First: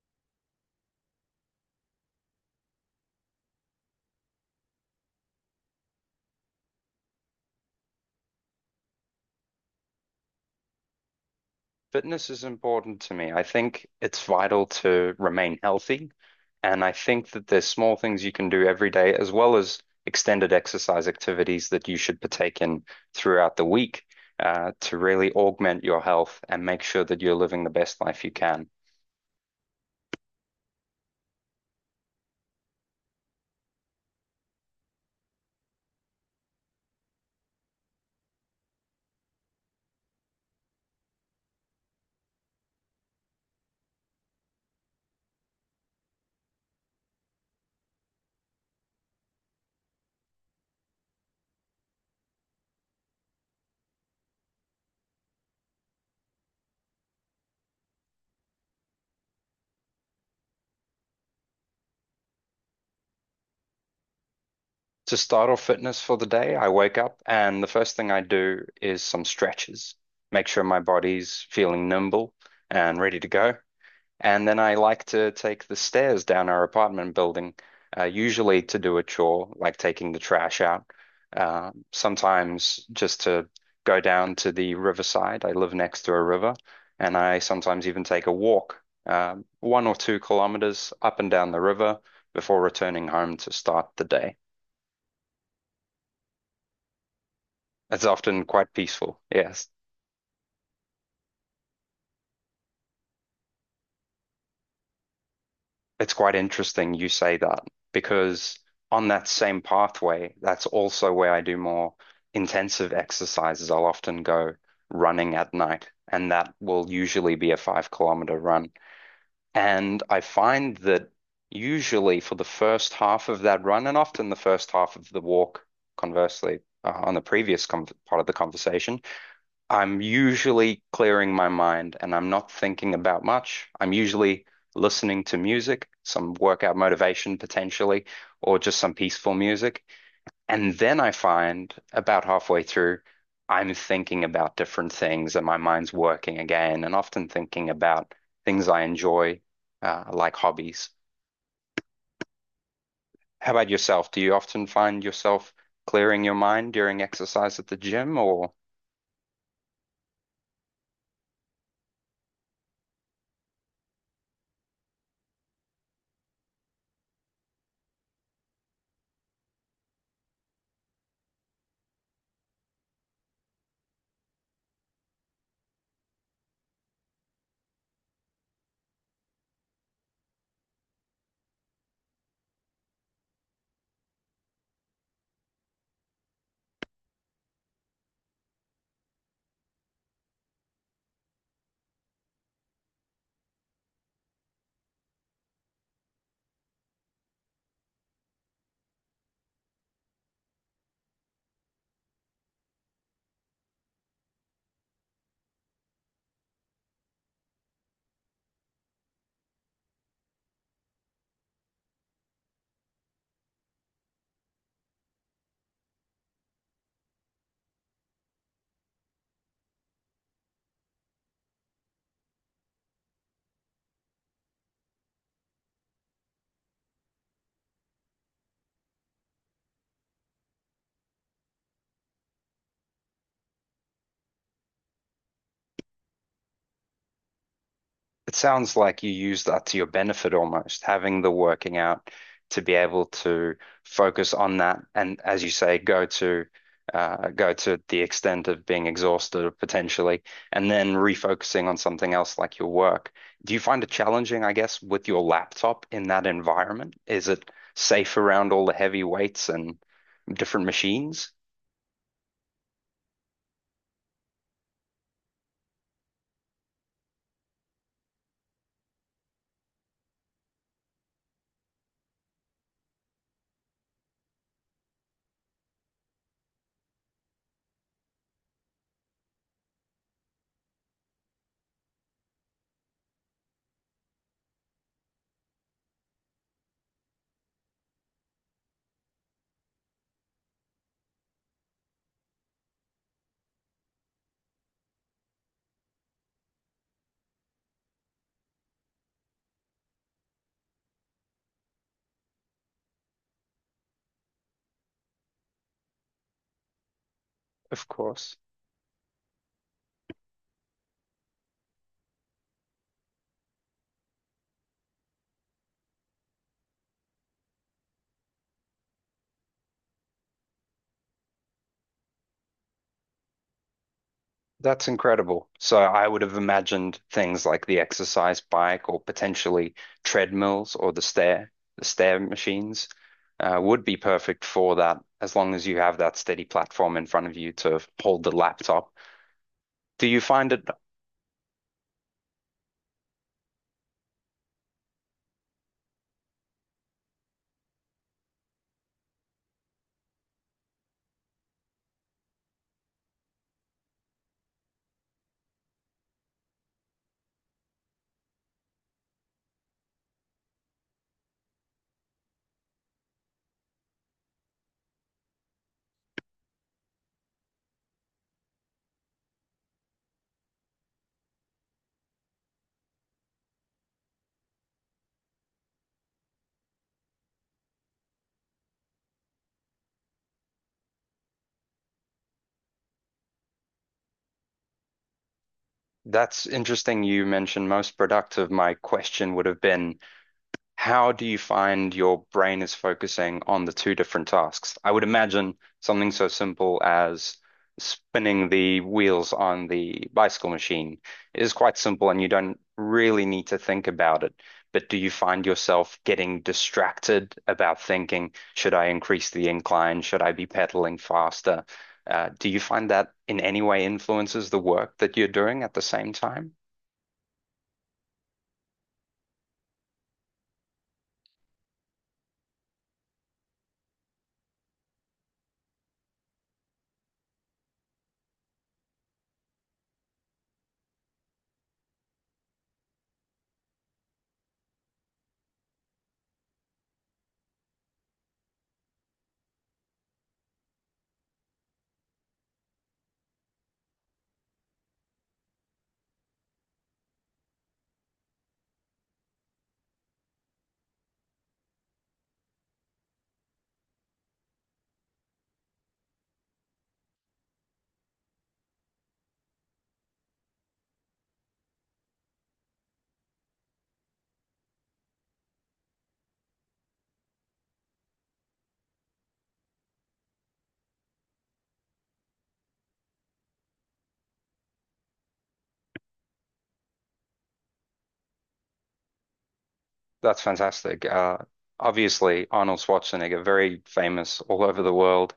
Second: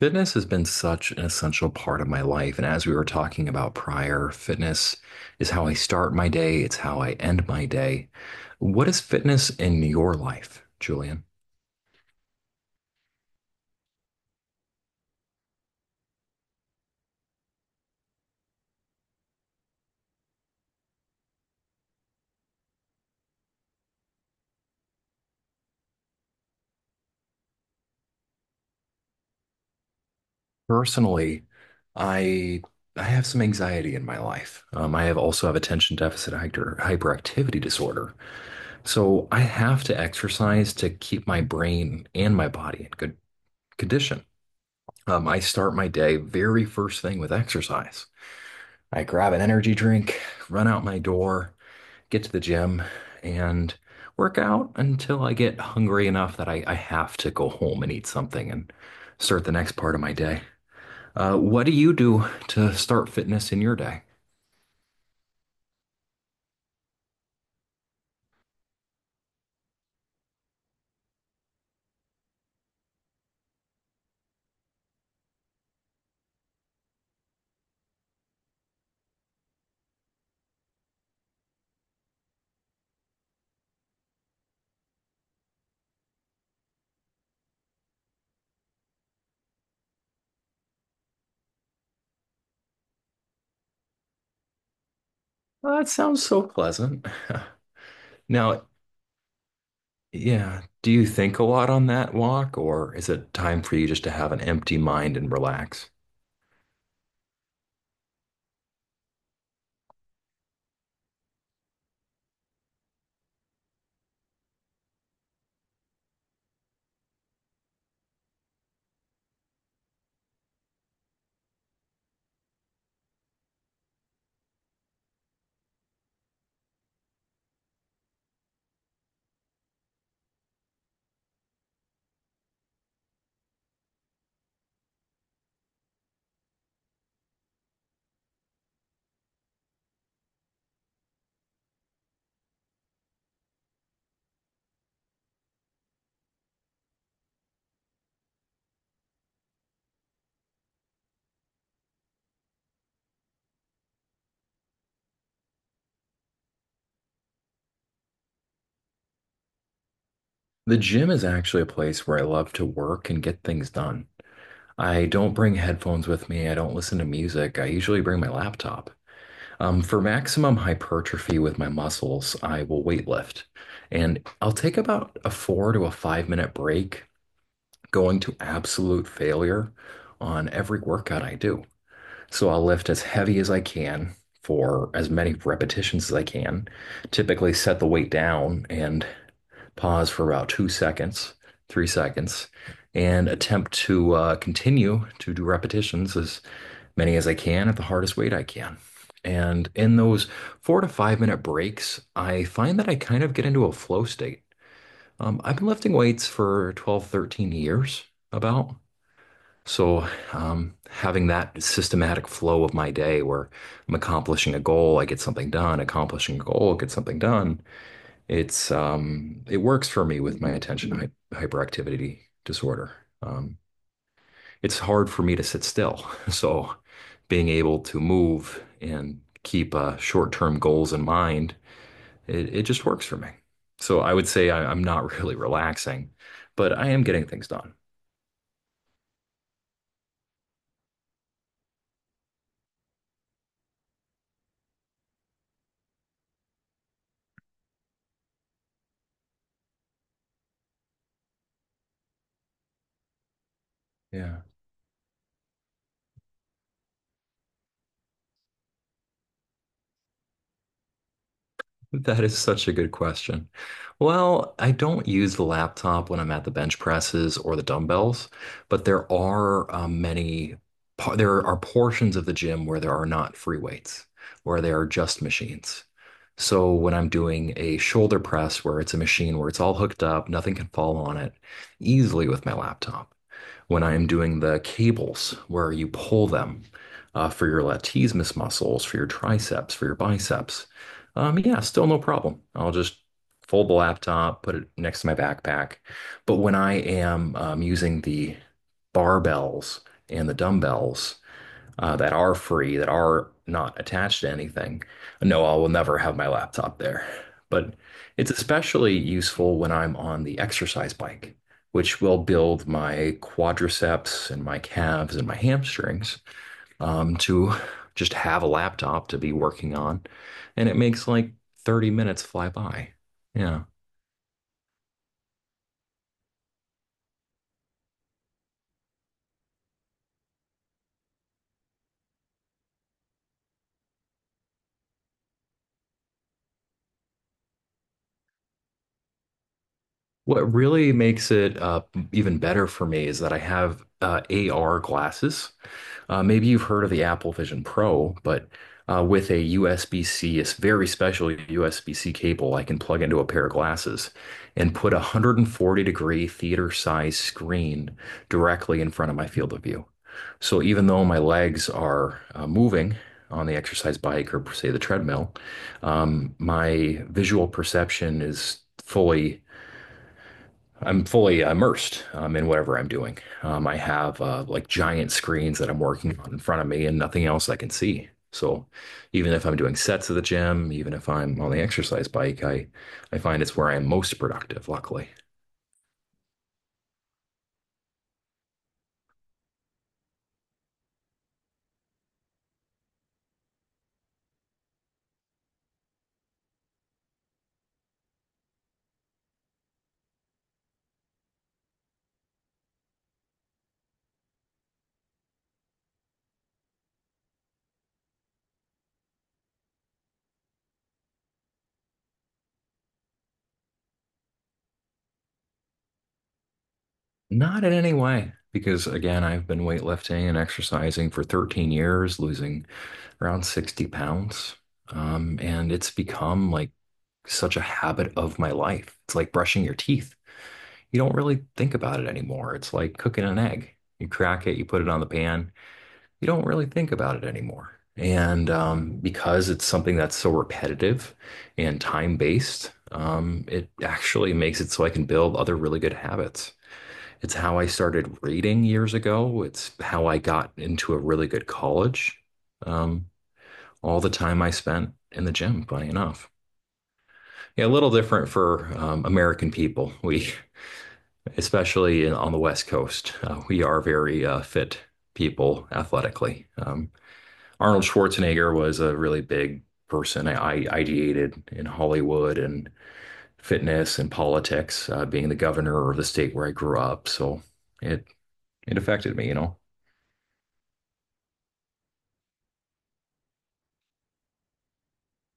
Fitness has been such an essential part of my life. And as we were talking about prior, fitness is how I start my day, it's how I end my day. What is fitness in your life, Julian? Fitness is important to me. I think it's vital to remain healthy. And I think that there's small things you can do every day, as well as extended exercise activities that you should partake in throughout the week, to really augment your health and make sure that you're living the best life you can. Personally, I I have some anxiety in my life. I have also have attention deficit hyperactivity disorder. So I have to exercise to keep my brain and my body in good condition. I start my day very first thing with exercise. I grab an energy drink, run out my door, get to the gym, and work out until I get hungry enough that I have to go home and eat something and start the next part of my day. What do you do to start fitness in your day? To start off fitness for the day, I wake up and the first thing I do is some stretches, make sure my body's feeling nimble and ready to go. And then I like to take the stairs down our apartment building, usually to do a chore, like taking the trash out. Sometimes just to go down to the riverside. I live next to a river, and I sometimes even take a walk, 1 or 2 kilometers up and down the river before returning home to start the day. Well, that sounds so pleasant. It's often Now, quite peaceful, yes. yeah, do you think a lot on that walk, or is it time for you just to have an empty mind and relax? It's quite interesting you say that because on that same pathway, that's also where I do more intensive exercises. I'll often go running at night, and that will usually be a 5 kilometer run. And I find that usually for the first half of that run, and often the first half of the walk, conversely, on the previous part of the conversation, I'm usually clearing my mind and I'm not thinking about much. I'm usually listening to music, some workout motivation potentially, or just some peaceful music. And then I find about halfway through, I'm thinking about different things and my mind's working again, and often thinking about things I enjoy, like hobbies. How about yourself? Do you often find yourself clearing your mind during exercise at the gym or? The gym is actually a place where I love to work and get things done. I don't bring headphones with me. I don't listen to music. I usually bring my laptop. For maximum hypertrophy with my muscles, I will weightlift. And I'll take about a four to a 5-minute break, going to absolute failure on every workout I do. So I'll lift as heavy as I can for as many repetitions as I can, typically set the weight down and pause for about 2 seconds, 3 seconds, and attempt to continue to do repetitions as many as I can at the hardest weight I can. And in those 4 to 5 minute breaks, I find that I kind of get into a flow state. I've been lifting weights for 12, 13 years, about. So, having that systematic flow of my day where I'm accomplishing a goal, I get something done, accomplishing a goal, get something done, it works for me with my attention hyperactivity disorder. Um, it's hard for me to sit still. So being able to move and keep short-term goals in mind, it just works for me. So I would say I'm not really relaxing, but I am getting things done. It sounds like you use that to your benefit almost, having the working out to be able to focus on that and, as you say, go to go to the extent of being exhausted potentially, and then refocusing on something else like your work. Do you find it Yeah. challenging, I guess, with your laptop in that environment? Is it safe around all the heavy weights and different machines? That is such a good question. Well, I don't use the laptop when I'm at the bench presses or the dumbbells, but there are many, there are portions of the gym where there are not free weights, where there are just machines. So when I'm doing a shoulder press where it's a machine where it's all hooked up, nothing can fall on it, easily with my laptop when I am doing the cables where you pull them for your latissimus muscles, for your triceps, for your biceps. Yeah, still no problem. I'll just fold the laptop, put it next to my backpack. But when I am using the barbells and the dumbbells, that are free, that are not attached to anything. No, I will never have my laptop there. But Of it's course. especially useful when I'm on the exercise bike, which will build my quadriceps and my calves and my hamstrings to just have a laptop to be working on. And it makes like 30 minutes fly by. Yeah. That's incredible. So I would have imagined things like the exercise bike or potentially treadmills or the stair machines, would be perfect for that as long as you have that steady platform in front of you to hold the laptop. Do you find What it really makes it even better for me is that I have AR glasses. Maybe you've heard of the Apple Vision Pro, but with a USB-C, very special USB-C cable, I can plug into a pair of glasses and put a 140 degree theater size screen directly in front of my field of view. So even though my legs are moving on the exercise bike or say the treadmill, my visual perception is fully I'm fully immersed in whatever I'm doing. I have like giant screens that I'm working on in front of me and nothing else I can see. So even if I'm doing sets at the gym, even if I'm on the exercise bike, I find it's where I'm most productive, luckily. that's interesting you mentioned most productive? My question would have been how do you find your brain is focusing on the two different tasks? I would imagine something so simple as spinning the wheels on the bicycle machine is quite simple and you don't really need to think about it. But do you find yourself getting distracted about thinking, should I increase the incline? Should I be pedaling faster? Do you find that in any way influences the work that you're doing at the same time? Not in any way, because again, I've been weightlifting and exercising for 13 years, losing around 60 pounds. And it's become like such a habit of my life. It's like brushing your teeth. You don't really think about it anymore. It's like cooking an egg. You crack it, you put it on the pan. You don't really think about it anymore. And because it's something that's so repetitive and time-based, it actually makes it so I can build other really good habits. It's how I started reading years ago. It's how I got into a really good college. Um, all the time I spent in the gym, funny enough. Yeah, a little different for American people. We, especially on the West Coast, we are very fit people athletically. Arnold Schwarzenegger was a really big person. I ideated in Hollywood and fitness and politics, being the governor of the state where I grew up. So it it affected me. That's fantastic. Obviously, Arnold Schwarzenegger, very famous all over the world.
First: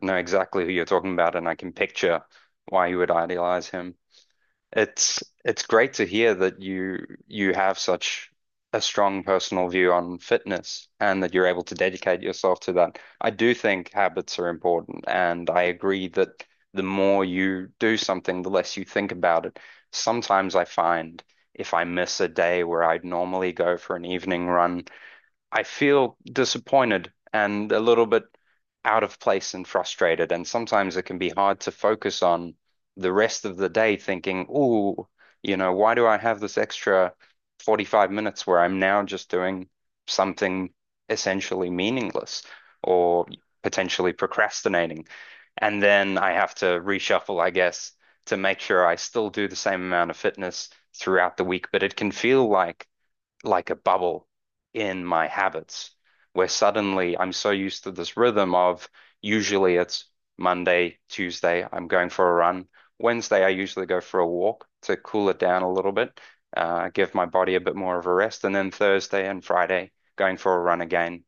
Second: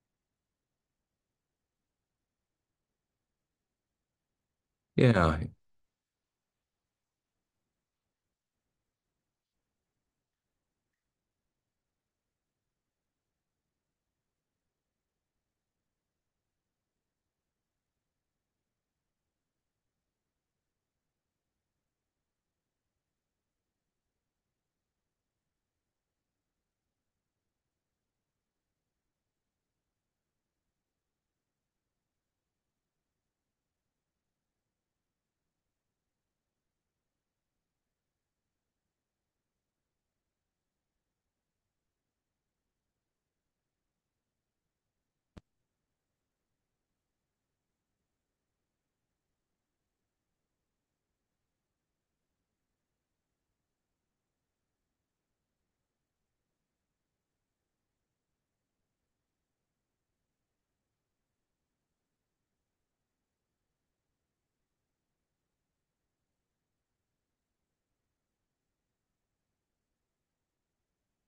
I know exactly who you're talking about, and I can picture why you would idealize him. It's Yeah, it's great to hear that you have such a strong personal view on fitness and that you're able to dedicate yourself to that. I do think habits are important, and I agree that the more you do something, the less you think about it. Sometimes I find if I miss a day where I'd normally go for an evening run, I feel disappointed and a little bit out of place and frustrated. And sometimes it can be hard to focus on the rest of the day thinking, oh, you know, why do I have this extra 45 minutes where I'm now just doing something essentially meaningless or potentially procrastinating? And then I have to reshuffle, I guess, to make sure I still do the same amount of fitness throughout the week. But it can feel like a bubble in my habits where suddenly I'm so used to this rhythm of usually it's Monday, Tuesday, I'm going for a run. Wednesday, I usually go for a walk to cool it down a little bit, give my body a bit more of a rest. And then Thursday and Friday, going for a run again.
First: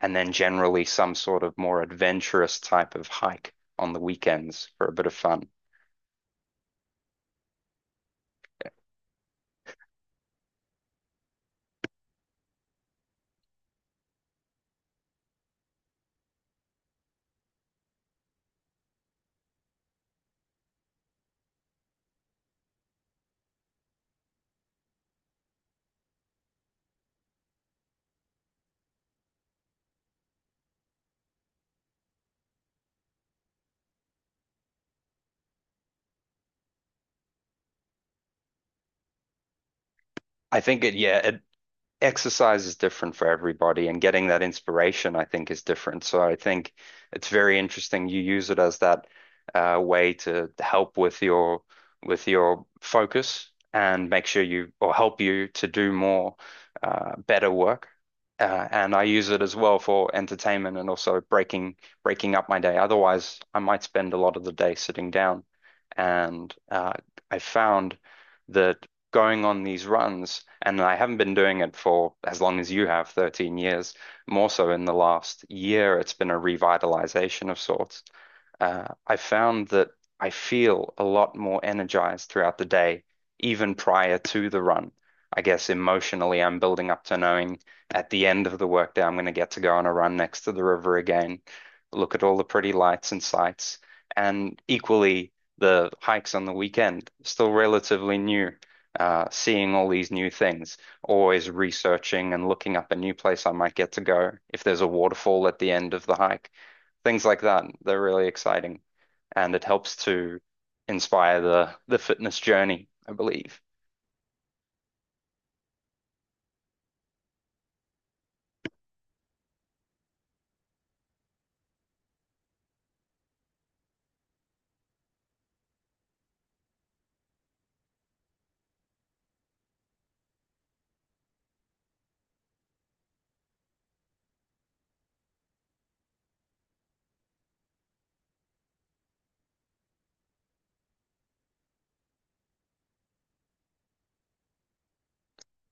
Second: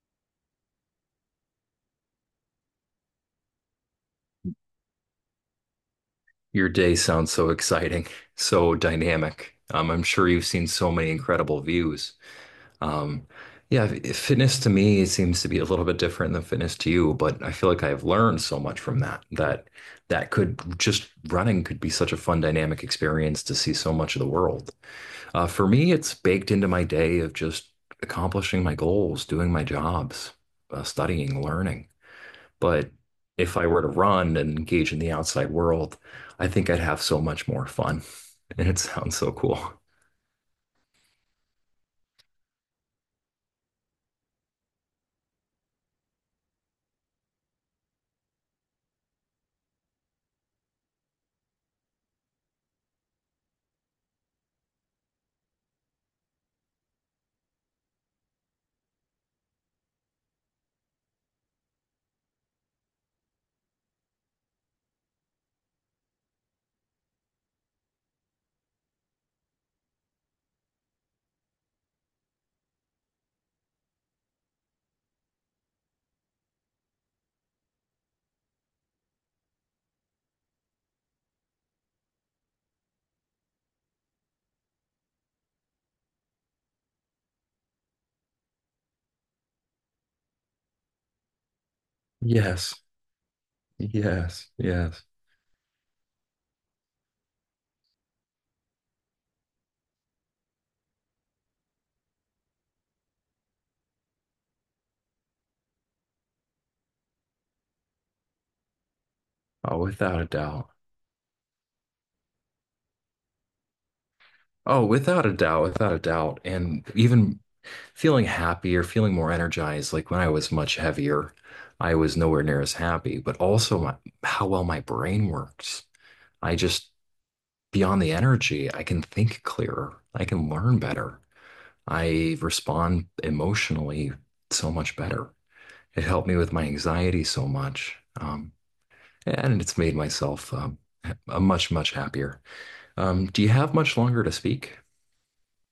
And then generally some sort of more adventurous type of hike on the weekends for a bit of fun. your day sounds so exciting, so dynamic. I'm sure you've seen so many incredible views. Um, yeah, fitness to me seems to be a little bit different than fitness to you, but I feel like I've learned so much from that that that could just running could be such a fun dynamic experience to see so much of the world. For me, it's baked into my day of just accomplishing my goals, doing my jobs, studying, learning. But if I were to run and engage in the outside world, I think I'd have so much more fun. And it sounds so cool. I think it, yeah, it, exercise is different for everybody, and getting that inspiration, I think, is different. So I think it's very interesting. You use it as that way to help with your focus and make sure you or help you to do more better work. And I use it as well for entertainment and also breaking up my day. Otherwise, I might spend a lot of the day sitting down. And I found that going on these runs, and I haven't been doing it for as long as you have, 13 years. More so in the last year, it's been a revitalization of sorts. I found that I feel a lot more energized throughout the day, even prior to the run. I guess emotionally, I'm building up to knowing at the end of the workday, I'm going to get to go on a run next to the river again, look at all the pretty Yes, lights and sights, yes, and yes. equally, the hikes on the weekend, still relatively new seeing all these new things, always researching and looking up a new place I might get to go, if there's a waterfall at the end of the hike, things like that. They're really exciting, and it Oh, helps without a to doubt. inspire the fitness journey, I believe. Oh, without a doubt, without a doubt. And even feeling happier, feeling more energized. Like when I was much heavier, I was nowhere near as happy, but also how well my brain works. I just Beyond the energy, I can think clearer. I can learn better. I respond emotionally so much better. It helped me with my anxiety so much. And it's made myself a much, much happier. Do you have much longer to speak?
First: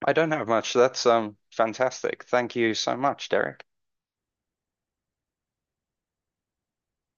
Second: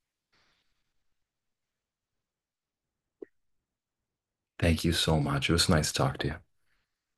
I don't have much. That's fantastic. Thank you so much, Derek. Thank you so much. It was nice to talk to you.